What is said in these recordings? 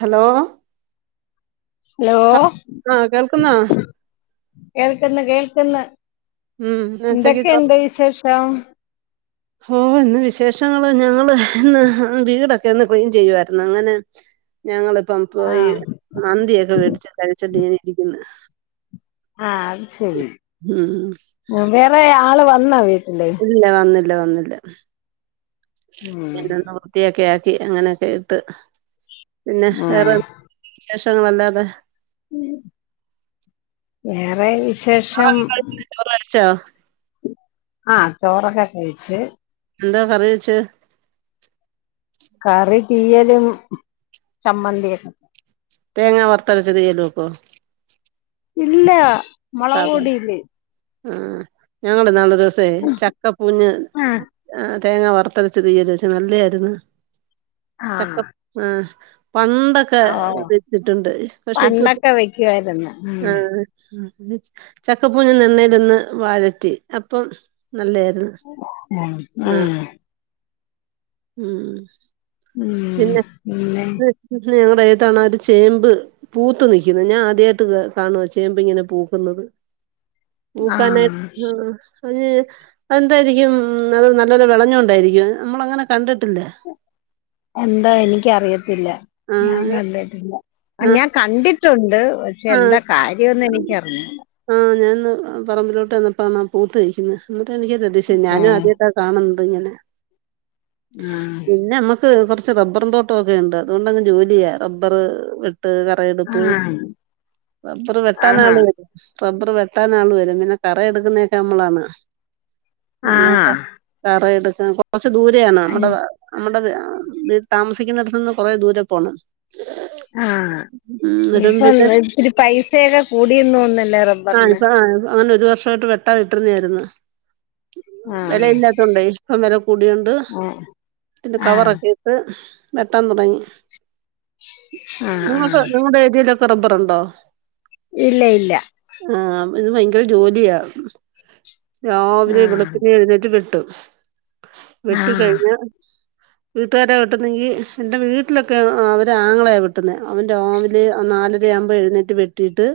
Hello hello ആഹ് കേൾക്കുന്നോ കേൾക്ക്ന്ന് കേൾക്ക്ന്ന് ഉം ഉച്ചക്ക് എന്തൊക്കെയുണ്ട് വിശേഷം ഓസ് ഇന്ന് വിശേഷങ്ങള് ഞങ്ങള് ഇന്ന് വീടൊക്കെ ഒന്ന് ക്ലീൻ ചെയ്യുവായിരുന്നു അങ്ങനെ ഞങ്ങളിപ്പം പോയി ആഹ് മന്തിയൊക്കെ മേടിച്ച് കഴിച്ചോണ്ട് ഇങ്ങനെ ഇരിക്കുന്നു ആഹ് അത് ശെരി ഉം വേറെ ആള് വന്നാ വീട്ടില് ഇല്ല വന്നില്ല വന്നില്ല ഉം എന്ന് ത്തിയൊക്കെ ആക്കി അങ്ങനെയൊക്കെ ഇട്ട് പിന്നെ ഉം വേറെ വിശേഷങ്ങളല്ലാതെ വേറെ വിശേ ചോറ് കഴിച്ചോ ആഹ് ചോറൊക്കെ കഴിച്ച് എന്താ കറി വെച്ച് കറി തീയലും ചമ്മന്തിയും തേങ്ങാ വറത്തരച്ച് തീയല് വെക്കോ ഇല്ല മുളക് പൊടിയില് ആ ഞങ്ങള് ഇന്നാള് ഒരു ദിവസേ ചക്കപ്പൂഞ്ഞ് ആഹ് തേങ്ങ വറുത്തരച്ച തീയല് വെച്ച് നല്ലതായിരുന്നു ആഹ് ചക്കപൂ ആഹ് പണ്ടൊക്കെ ഓഹ് പ വെച്ചിട്ടുണ്ട് പക്ഷെ ഇപ്പ പണ്ടൊക്കെ വെക്കുവായിരുന്നു ഉം ആ ചക്കപ്പൂഞ് എണ്ണയിലൊന്ന് വാഴറ്റി അപ്പം നല്ലായിരുന്നു. ഉം ആഹ് ഉം ഉം ഉം പിന്നെ പിന്നെ ഞങ്ങളുടെ ഏതാണ് ഒരു ചേമ്പ് പൂത്ത് നിൽക്കുന്നു ഞാൻ ആദ്യമായിട്ട് കാണുവ ചേമ്പ് ഇങ്ങനെ പൂക്കുന്നത്. [inaudible] ആഹ് പൂക്കാനായിട്ട് അഞ്ഞ് എന്തായിരിക്കും അത് നല്ലപോലെ വിളഞ്ഞൊണ്ടായിരിക്കും നമ്മള് അങ്ങനെ കണ്ടിട്ടില്ല. എന്താ എനിക്കറിയത്തില്ല ഞാൻ ആഹ് കണ്ടിട്ടില്ല. ആ ആഹ് ഞാൻ കണ്ടിട്ടുണ്ട്. പക്ഷെ എന്താ കാര്യംന്ന് എനിക്കറിഞ്ഞൂ ആ ഞാന്ന് പറമ്പിലോട്ട് വന്നപ്പോ പൂത്ത് നിക്കുന്നു. എന്നിട്ട് എനിക്കൊരതിശയം ഞാനും ആദ്യായിട്ടാ. കാണുന്നത് ഇങ്ങനെ പിന്നെ മ്മക്ക് ക്ക്‌ മ്മക്ക് കുറച്ചു റബ്ബർ തോട്ടമൊക്കെ ഉണ്ട്‌ അത്കൊണ്ട് അങ്ങ് ജോലിയാ റബ്ബർ വെട്ട് ക ആഹ് പ്പയെടുപ്പ് ആഹ് റബർ വെട്ടാന് ആഹാ ആള് വരും. റബ്ബർ വെട്ടാൻ ആള് വരും പിന്നെ കറ എടുക്കുന്നയൊക്കെ നമ്മളാണ് അന്നക്കെ ആഹ് കറ എടുക്കാൻ കൊറച്ച് ദൂരെ ആണ്. നമ്മടെ നമ്മടെ ആ വീ താമസിക്കുന്നത്തടുത്ത് നിന്ന് കൊറേ ദൂരെ പോണം. ആഹ് എന്നിട്ടും ഇപ്പൊ പിന്നെ ഇത്തിരി പൈസയൊക്കെ കൂടിയെന്ന് തോന്നല്ലോ റ ആഹ് ഇപ്പ ആ അങ്ങനെ ഒരു വർഷമായിട്ട്. വെട്ടാതിട്ടിരുന്ന ആയിരുന്നു. ആഹ് വിലയില്ലാത്തോണ്ടേ ഇപ്പൊ വില കൂടിയൊണ്ട് ആഹ് തിന്റെ ആഹ് കവറൊക്കെ ഇട്. വെട്ടാൻ തുടങ്ങി ആഹ് നിങ്ങക്ക് ആഹ് നിങ്ങളുടെ ഏരിയയിലൊക്കെ റബ്ബറുണ്ടോ? ഇല്ല ഇല്ല ആഹ് ഇത് ഭയങ്കര ജോലിയാ രാവിലെ ആഹ് വെളുപ്പിനെ എഴുന്നേറ്റ്. വെ ട്ടും വെട്ടി ആഹ് കഴിഞ്ഞ. [inaudible] വീട്ടുകാര വെട്ടുന്നെങ്കിൽ എന്റെ വീട്ടിലൊക്കെ അവര് ആങ്ങളയാ വെട്ടുന്ന അവൻ രാവിലെ നാല് രാകുമ്പോ എഴുന്നേറ്റ് വെട്ടിട്ട്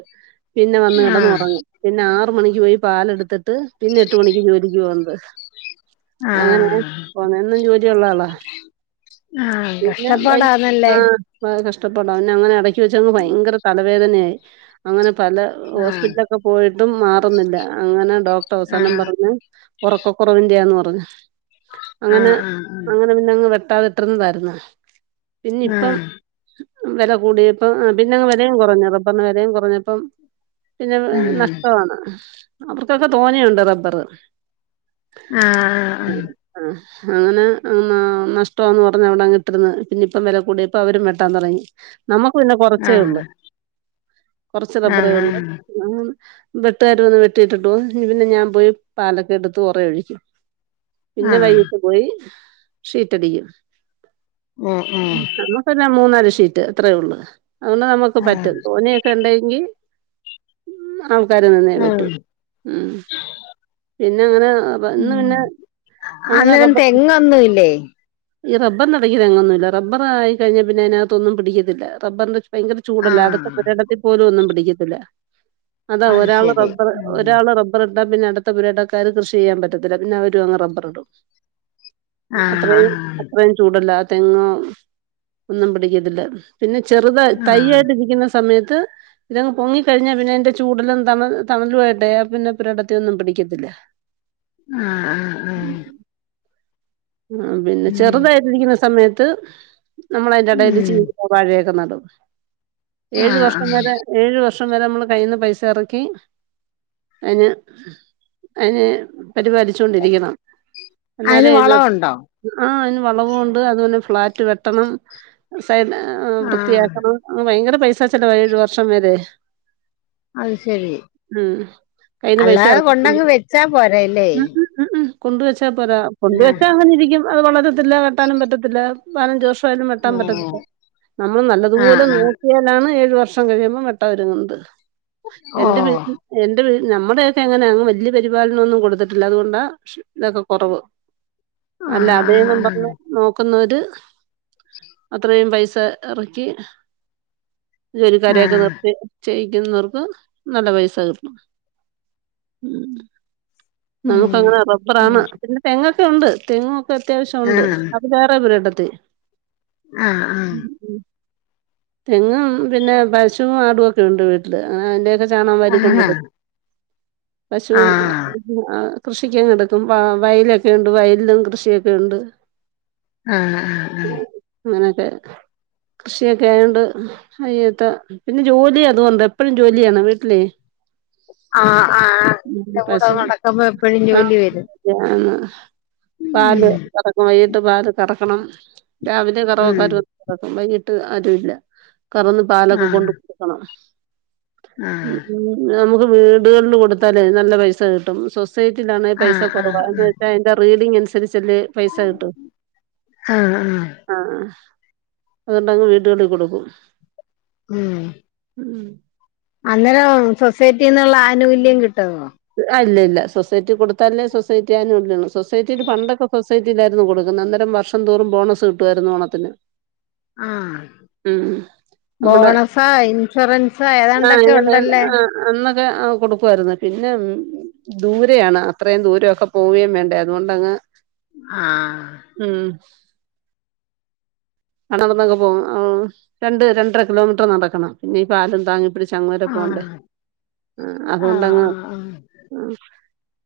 പിന്നെ വന്ന് ആഹ് കിടന്നുറങ്ങും. പിന്നെ ആറ് മണിക്ക് പോയി പാലെടുത്തിട്ട് പിന്നെ എട്ട് മണിക്ക് ജോലിക്ക് പോന്നത്. അങ്ങനെയാ ആഹ് പോന്നെ എന്നും ജോലി ഉള്ള ആളാ. ആഹ് ഞാൻ വൈ കഷ്ടപ്പാടാന്നല്ലേ ആഹ് കഷ്ടപ്പാട പിന്നെ അങ്ങനെ ഇടക്ക്‌ വെച്ച് ഭയങ്കര തലവേദനയായി അങ്ങനെ പല ആഹ് ഹോസ്പിറ്റലൊ ക്കെ പോയിട്ടും മാറുന്നില്ല അങ്ങനെ ഡോക്ടർ അവസാനം ആഹ് പറഞ്ഞ്. ഒറക്കക്കുറവിന്റെയാന്ന് പറഞ്ഞു അങ്ങനെ ആഹ് ആഹ് അങ്ങ് നെ പിന്നങ്ങ് വെട്ടാതെ ഇട്ടിരുന്നതായിരുന്ന്. ആഹ് പിന്നിപ്പം ആഹ് വെല കൂടിയപ്പം പിന്നങ് വെലയും കുറഞ്ഞ് റബ്ബറിന് വെലയും കൊറഞ്ഞപ്പം. പിന്നെ ആഹ് നഷ്ടാണ് അവർക്കൊക്കെ തോന ഉണ്ട് റബ്ബർ. ആഹ് ആഹ് മ്മ് ആഹ് അങ്ങനെ ന നഷ്ടംന്ന് പറഞ്ഞാ വിടെ ഇട്ടിരുന്ന് പിന്നെ ഇപ്പം വില കൂടിയപ്പം അവരും വെട്ടാൻ തുടങ്ങി. നമുക്ക് പിന്നെ കുറച്ചേ ആഹ് ഉള്ളൂ. കൊറച്ച് റബ്ബറേ ഉള്ളൂ ആഹ് ആഹ് വെട്ടുകാർ വന്ന് വെട്ടിയിട്ടിട്ട് പോകും പിന്നെ ഞാൻ പോയി പാലൊക്കെ എടുത്ത് ഉറ ഒഴിക്കും. [inaudible] പിന്നെ ആഹ് വൈകീട്ട് പോയി ഷീറ്റടിക്കും. ആഹ് ഉം ഉം നമ്മ പിന്നെ മൂന്നാല് ഷീറ്റ് അത്രയേ ഉള്ളൂ. അതുകൊണ്ട് നമുക്ക് ആഹ് പറ്റും. തോനയൊക്കെ ഇണ്ടെങ്കിൽ. ആൾക്കാര് നിന്നേ പറ്റൂ ഉം മ്മ് പിന്ന അങ്ങന വന്ന് ഉം പിന്നെ അങ്ങനെ അന്നേരം റബ്ബർ. തെങ്ങൊന്നുല്ലേ ഈ റബ്ബറിനിടക്ക് തെങ്ങൊന്നുല്ല റബ്ബറായി കഴിഞ്ഞാൽ പിന്നെ അതിനകത്തൊന്നും പിടിക്കത്തില്ല. റബറിന്റെ ചു ഭയങ്കര ചൂടല്ലേ അടുത്ത ആഹ് പുരിടത്തിൽ പോലും ഒന്നും പിടിക്കത്തില്ല. അതാ അത് ഒരാൾ ശരി റബ്ബർ ഉം ഒരാള് റബ്ബർ ഇണ്ടാ പിന്നെ അടുത്ത പുരിടക്കാര് കൃഷി ചെയ്യാൻ പറ്റത്തില്ല പിന്നെ അവരും അങ്ങ് റബ്ബർ ഇടും ആഹ് അത്രയും അത്രയും ചൂടല്ല തെങ്ങോ ഒന്നും പിടിക്കത്തില്ല പിന്നെ ചെറുത് ആഹ് തയ്യായിട്ട് ഇരിക്കുന്ന സമയത്ത് ഇതങ്ങ് പൊങ്ങിക്കഴിഞ്ഞാ പിന്നെ എന്റെ ചൂടലും ത തണലു പോയിട്ടെ പിന്നെ പി ഇടത്തിയൊന്നും പിടിക്കത്തില്ല ആഹ് ആഹ് ആഹ് ആഹ് പിന്ന ഉം ചെറുതായിട്ടിരിക്കുന്ന സമയത്ത് നമ്മൾ അതിന്റെടൽ ഉം ചീനിയും വാഴയൊക്കെ നടും ഏഴ് ആഹ് വർഷം ആഹ് വരെ ഏഴ് വർഷം വരെ നമ്മള് കയ്യിന്ന് പൈസ ഇറക്കി അതിന് അയിനെ പരിപാലിച്ചു കൊണ്ടിരിക്കണം അയിന് എന്നാലേ ഇത് വളവുണ്ടോ ആഹ് അതിന് വളവും ഇണ്ട് അതുപോലെ ഫ്ളാറ്റ് വെട്ടണം സൈ ആഹ് വൃത്തിയാക്കണം ആഹ് ഭയങ്കര പൈസാച്ചെലവ ഏഴ് വർഷം വരെ അത് ശരി മ്മ് കയിന്ന് പൈസ അല്ലാതെ ഇറക്കു കൊണ്ടങ്ങ് വെച്ചാ പോരല്ലേ ഉം ഉം കൊണ്ടുവച്ചാൽ പോരാ ആഹ് കൊണ്ടുവെച്ചാ അങ്ങന ഇരിക്കും അത് വളരത്തില്ല വെട്ടാനും പറ്റത്തില്ല പതിനഞ്ച് വർഷായിട്ടും വെട്ടാൻ ഓഹ് പറ്റത്തില്ല നമ്മൾ ആഹ് നല്ലതുപോലെ നോ ആഹ് ക്കിയാലാണ് ഏഴ് വർഷം കഴിയുമ്പോൾ വെട്ടാൻ ഒരുങ്ങുന്നത് എന്റെ ഓഹ് വീട്ടി എന്റെ വീ നമ്മുടെയൊക്കെ അങ്ങനെ അങ്ങ് വലിയ പരിപാലനം ഒന്നും കൊടുത്തിട്ടില്ല അതുകൊണ്ടാ ഇതൊക്കെ കൊറവ് അല്ല ആഹ് ആഹ് അതേന്നും പറഞ്ഞ് ആഹ് നോക്കുന്നോര് അത്രയും പൈസ ഇറക്കി ഇജ്ജ് ഒര് കരയൊക്കെ ആഹ് നിർത്തി ചെയ്യിക്കുന്നവർക്ക് നല്ല പൈസ കിട്ടും ഉം നമുക്ക് അങ്ങനെ റബ്ബറാണ് ഉം പിന്നെ തെങ്ങൊക്കെ ഉണ്ട് തെങ്ങ് അത്യാവശ്യം ഉണ്ട് ആഹ് അത് വേറെ പോരടത്തിൽ ആഹ് ആഹ് തെങ്ങും പിന്നെ പശുവും ആടും ഒക്കെ ഇണ്ട് വീട്ടില് അങ്ങനെ അതിന്റെ ചാണകം വാരി ആഹാ കൊണ്ടിടും പശു ആഹ് കൃഷിക്ക കിടക്കും വയലൊക്കെ ഇണ്ട് വയലിലും കൃഷിയൊക്കെ ഇണ്ട് ആഹ് ആഹ് ആഹ് അങ്ങനൊക്കെ കൃഷിയൊക്കെ ആയോണ്ട് അയ്യത്ത പിന്നെ ജോലി അത് വന്ത എപ്പഴും ജോലിയാണ് വീട്ടിലേ ആഹ് ആഹ് ന്റെ കൂടെ നട ആഹ് [unintelligible] പാല് ഉം കറക്കണം വൈകിട്ട് പാല് കറക്കണം രാവിലെ ഉം കറവക്കാര് വന്ന് വൈകിട്ട് ആരും ഇല്ല കറന്ന് പാലൊക്കെ കൊണ്ട് ആഹ് കൊടുക്കണം ആഹ് മ്മ് നമുക്ക് വീടുകളിൽ കൊടുത്താലേ നല്ല പൈസ കിട്ടും സൊസൈറ്റിലാണെ പൈസ ആഹ് കൊറവ ആഹ് എന്ന് വെച്ചാൽ അതിന്റെ റീഡിങ്ങ് അനുസരിച്ചല്ലേ പൈസ കിട്ടു ആഹ് ആഹ് ആഹ് അത്ണ്ടെങ്കിൽ വീട്ടുകളിൽ കൊടുക്കും ഉം ഉം അന്നേരം സൊസൈറ്റിന്നുള്ള ആനുകൂല്യം കിട്ടുമോ ആഹ് ഇ ല്ല ഇല്ല സൊസൈറ്റി കൊടുത്താലല്ലേ സൊസൈറ്റി ആനുകൂല്യം സൊസൈറ്റിൽ പണ്ടൊക്കെ സൊസൈറ്റിയിലായിരുന്നു കൊടുക്കുന്നത് അന്നരം വർഷം ഷം തോറും ബോണസ് കിട്ടുമായിരുന്നു ഓണ ത്തിന് ആഹ് നമ്മുടെ ബോണസാ ഇൻഷുറൻസ ആഹ് ഏതാണ്ടൊക്കെ ഇങ്ങനെ ഉണ്ടല്ലേ ആഹ് അന്നൊക്കെ കൊടുക്കുമായിരുന്ന് പിന്നെ പിന്നെ ദൂരെയാണ് അത്രയും ദൂരംഒ ക്കെ പോവുകയും വേണ്ടേ അതുകൊണ്ടങ്ങ് ആഹ് ഉം ആഹ് നടന്നൊക്കെ പോകും ആഹ് രണ്ട് രണ്ടര കിലോമീറ്റർ നടക്കണം പിന്നെ ഈ പാലും താങ്ങി പിടി ചങ്ങോരെ പോണ്ടേ ആഹ് ആഹ് ആഹ് അതുകൊണ്ടങ്ങ് ആഹ് ആഹ്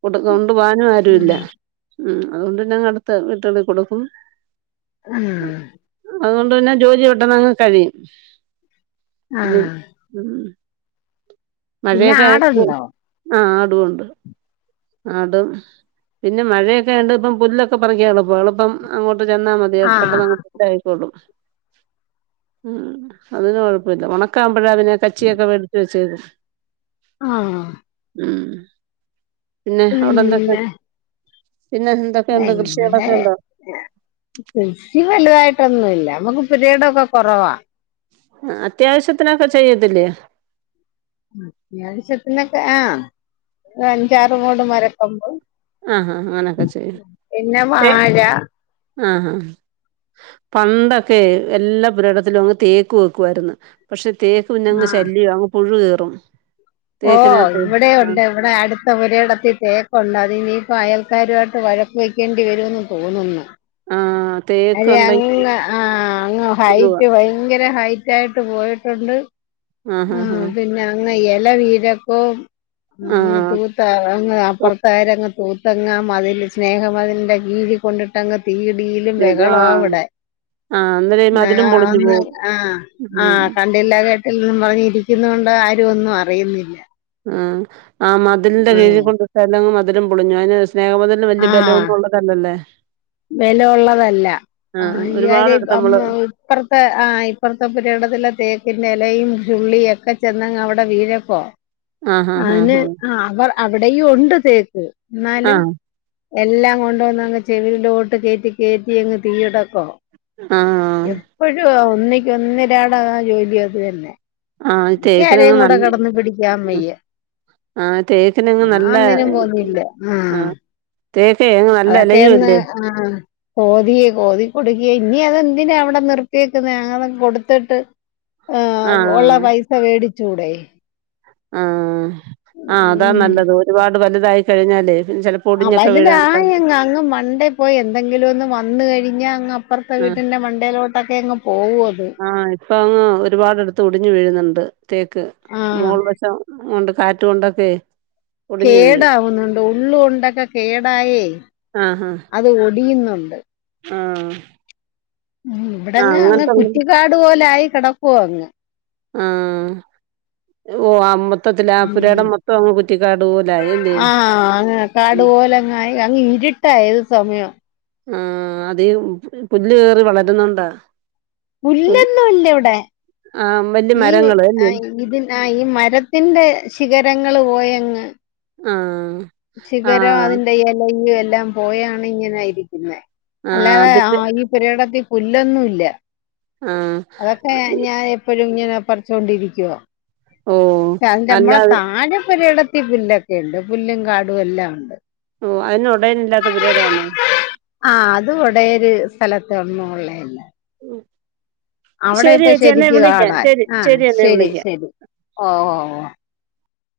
കൊടു കൊണ്ട് പോവാ നും ഉം ആരുല്ല ഉം അതുകൊണ്ട്ന്നെ അടുത്ത വീട്ടുകളിൽ ക്കൊടുക്കും. ഉ. അതുകൊണ്ട് തന്നെ ജോലി പെട്ടെന്ന് അങ്ങ് കഴിയും. പിന്നെ ആഹ് ഉ പിന്നെ മഴയൊക്കെ ആടുണ്ടോ ആ ആ ടുവുണ്ട് ആ ടും പിന്നെ മഴയൊണ്ട് ഇപ്പം പുല്ലൊക്കെ പറിക്ക എളുപ്പം എളുപ്പം അങ്ങോട്ട് ചെന്നാൽ മതി. അത് പെ ആഹ് ട്ടന്നങ് പുല്ല് ആയിക്കോളും അതിന് കു ഴപ്പില്ല. ഓണ ക്കാമ്ബലാ പിന്നെഅതിനെ കച്ചിയൊക്കെ വെടുച്ചു വെച്ചത് ആഹ് ഉം പിന്നെ അവിടെ എന്തൊക്കെ പിന്നെ പിന്നെ എന്തൊക്കെയുണ്ട് കൃഷികടളോ ക്കെ ഉണ്ടോ? ഇവിടെ കൃഷി വലുതായിട്ടൊന്നുമല്ല നമ്മുക്ക് പു രയിടക്കെ കുറവാ അത്യാവശ്യത്തിനൊക്കെ ചെയ്യതില്ലേ അത്യാവശ്യത്തിനൊക്കെ ആഹ അഞ്ചാറ് മോട് മരക്കൊമ്പ് ആഹഹാ് അങ്ങനൊക്കെ ചെയ്യും പിന്നെ വാഴ ആഹ ആഹ് പണ്ടൊക്കെ എല്ലാ പുരിടത്തിലും അങ്ങ് തേക്ക് വെക്കുമാ യിരുന്നു. പക്ഷെ തേക്ക് പിന്നങ്ങ് ആ ശല്യ അങ്ങ് പുഴു കേറും. ഓ തേക്കിനകത്തെ ഇവിടെ ആ ഉണ്ട് ഇ വിടെ അടുത്ത പു രയിടത്തിൽ തേക്കുണ്ട് അത് ഇനിയിപ്പോ അയൽക്കാരുമായിട്ട് വഴക്ക് വെക്കേണ്ടി വരുമെന്ന് തോന്നുന്നു. ആഹ് അത അങ്ങ് ആ അങ്ങ് പുഴുവാ ഹൈറ്റ് ഭയങ്കര ഹൈറ്റ് ആയിട്ട് പോയിട്ടുണ്ട്. ആഹ് ഹഹ ഹഹ അനെ ഇല വീഴ ആ ക്കുംഅങ്ങട്ട് അങ്ങ് അപ്പുറത്തുകർങ്ങ് തൂത്തങ്ങ് മഴ യി ല് സ്നേഹം മതിലിന്റെ അതിന്റെ കീഴി കൊണ്ടിട്ട്ങ്ങ് തീടിയിലും ബ കളോവിടെ ആ അന്നേരം ഈ മതിലും ആ പൊളിഞ്ഞു ന്ന് പോവും ആഹ ആ ഉം ക കണ്ടില്ലാ കേട്ടില്ലാ എന്നും പറഞ്ഞിരിക്കുന്നുണ് ആരും ഒന്നും അറിയുന്നില്ല. ആ ആ മതിലിന്റെ ഉം കീഴിൽ കൊണ്ടി ട്ട അല്ലെങ്കും മതിലും പൊളിഞ്ഞു അന് സ്നേഹമതിൽ ലൊന്നും വലിയ ബലമന്നുംള്ളതല്ലല്ലേ ബല ഉള്ളതല്ല ആ ആഹ് യായി ഇാര് ഒരുപാടെടുത്ത് നമ്മള് അമ്മ അ പ്പറത്തെ ആ ഇപ്പറത്തെ പുരി ഇടത്തില തേക്കിന്റെ ഇലയും ചുള്ളിയ ഒക്കെ ചെന്നങ്ങ് അവിടെ വീഴപ്ബോ ആഹ് ആഹ് അന് ആഹ് ആ അവർ അവിടെയും ഉണ്ട് തേക്ക് എന്നാലും ആഹ് എല്ലാം കൊണ്ട വന്ന് അങ്ങ് ചെവി യി ലോട്ട് കേറ്റി കേറ്റി അങ്ങ് തീയ് ട ക്കോ ആഹ് അ പ്പോഴും ഒന്നക്ക് ഒന്നരട ആ ജോലിയൊക്കെ ആഹ് എനിക്ക് ആരേ തേക്കിനങ്ങ് കൂടെ നല്ല കടന്ന പിടിക്കാമ്മയ്യ ആഹ് തേക്കിനങ്ങ് ഞാ ൻ നല്ല ഒന്നിനും പോന്നില്ല ആഹ് ദെ തേങ്ങ അതക്കെന്ന് ആഹ് കൊതിയെ കോതി കൊടുക്കിയ ഇനി അതെന്തിനാ അവിടെ നിർത്തിയേക്കുന്ന അങ്ങ കൊടുത്തിട്ട് ആഹ് ഉള്ള പൈസ മേടിച്ചൂടെ ആഹ് ആഹ് അതാ ഉം. നല്ലത് ഒരുപാട് വലുതായി കഴിഞ്ഞാലേ പിന്നെ ചെല ആഹ് വലുതായങ്ങ് അങ്ങ് മണ്ടേ പോയി എന്തെങ്കിലും ഒന്ന് വന്ന് കഴിഞ്ഞാ അങ്ങ് അപ്പുറത്തെ ആഹ് വീട്ടിന്റെ മണ്ടേലോട്ടൊക്കെ അങ് പോകും അത്. ഇപ്പ അങ്ങ് ഒരുപാടിടത്ത് ഒടിഞ്ഞു വീഴുന്നുണ്ട് തേക്ക് ആ മോൾ വശം കൊണ്ട് കാറ്റ് ഇിട്ടൊണ്ടൊക്കെ കേടാവുന്നുണ്ട് ഉള്ള് കൊണ്ടൊക്കെ കേടായി ആഹ് ആഹ് അത് ഒടിയുന്നുണ്ട്. ആഹ് ഉം ആഹ് ഇവിടെങ്ങ് അങ്ങ് അങ്ങനത്തെ കുറ്റിക്കാട് പോലെ ആയി കെടക്കുവോ അങ്ങ് ആഹ് ഓ അമ്പ [unintelligible] മൊത്തത്തി ആ ഉം പുരേടം മൊത്തം അങ്ങ് കുറ്റിക്കാട് പോലേ ആയി ഇല്ലേ ഉം ആയ് അങ്ങ് ഇരിട്ടാ ഏത് സമയോം ആഹ് അതെ പ് പുല്ല് കേറി വളര്ന്നകൊണ്ടാ പുല്ലൊന്നുംല്ലവ്ടെ ആഹ് വല്യ ഈ മരങ്ങള് അല്ലേ ആയ്ത് ആഹ് ഈ മരത്തിന്റെ ശിഖരങ്ങള് പോയങ്ങ് ആഹ് ശിഖരോ ആഹ് അതിന്റെ എലയും എല്ലാം പോയാണ്ങ്ങനെ ഇര്ക്കുന്നെ ആഹ് അല്ലാതെ അതിന്റെ ആഹ് ഈ പുരേടത്തിൽ പുല്ലൊന്നുംല്ല ആഹ് അതക്കെ ഞാൻ എപ്പോഴും ഇങ്ങനെ പറിച്ചോണ്ടിരിക്ക്വാ ഓ ക്ക്യാന്റമ്മളെ അല്ലാതെ താഴെപുരെടത്തി പുല്ലൊക്കെണ്ട് പുല്ലും കാടും എല്ലാം ഒണ്ട് ഓഹ് അയ്ന് ഒടേനില്ലാത്ത പുരേടം ആണോ ആഹ് അത് ഒടെയര് സ്ഥലത്തൊന്നും ഒള്ളെയല്ല ഉം അവിടെ ഇപ്പ ശെരിക്ക് കാടായ് ആഹ് ശരി എന്നെ ശെരി വിളിക്കാം ശെരി ഓഹ് ഓഹ് ഓഹ്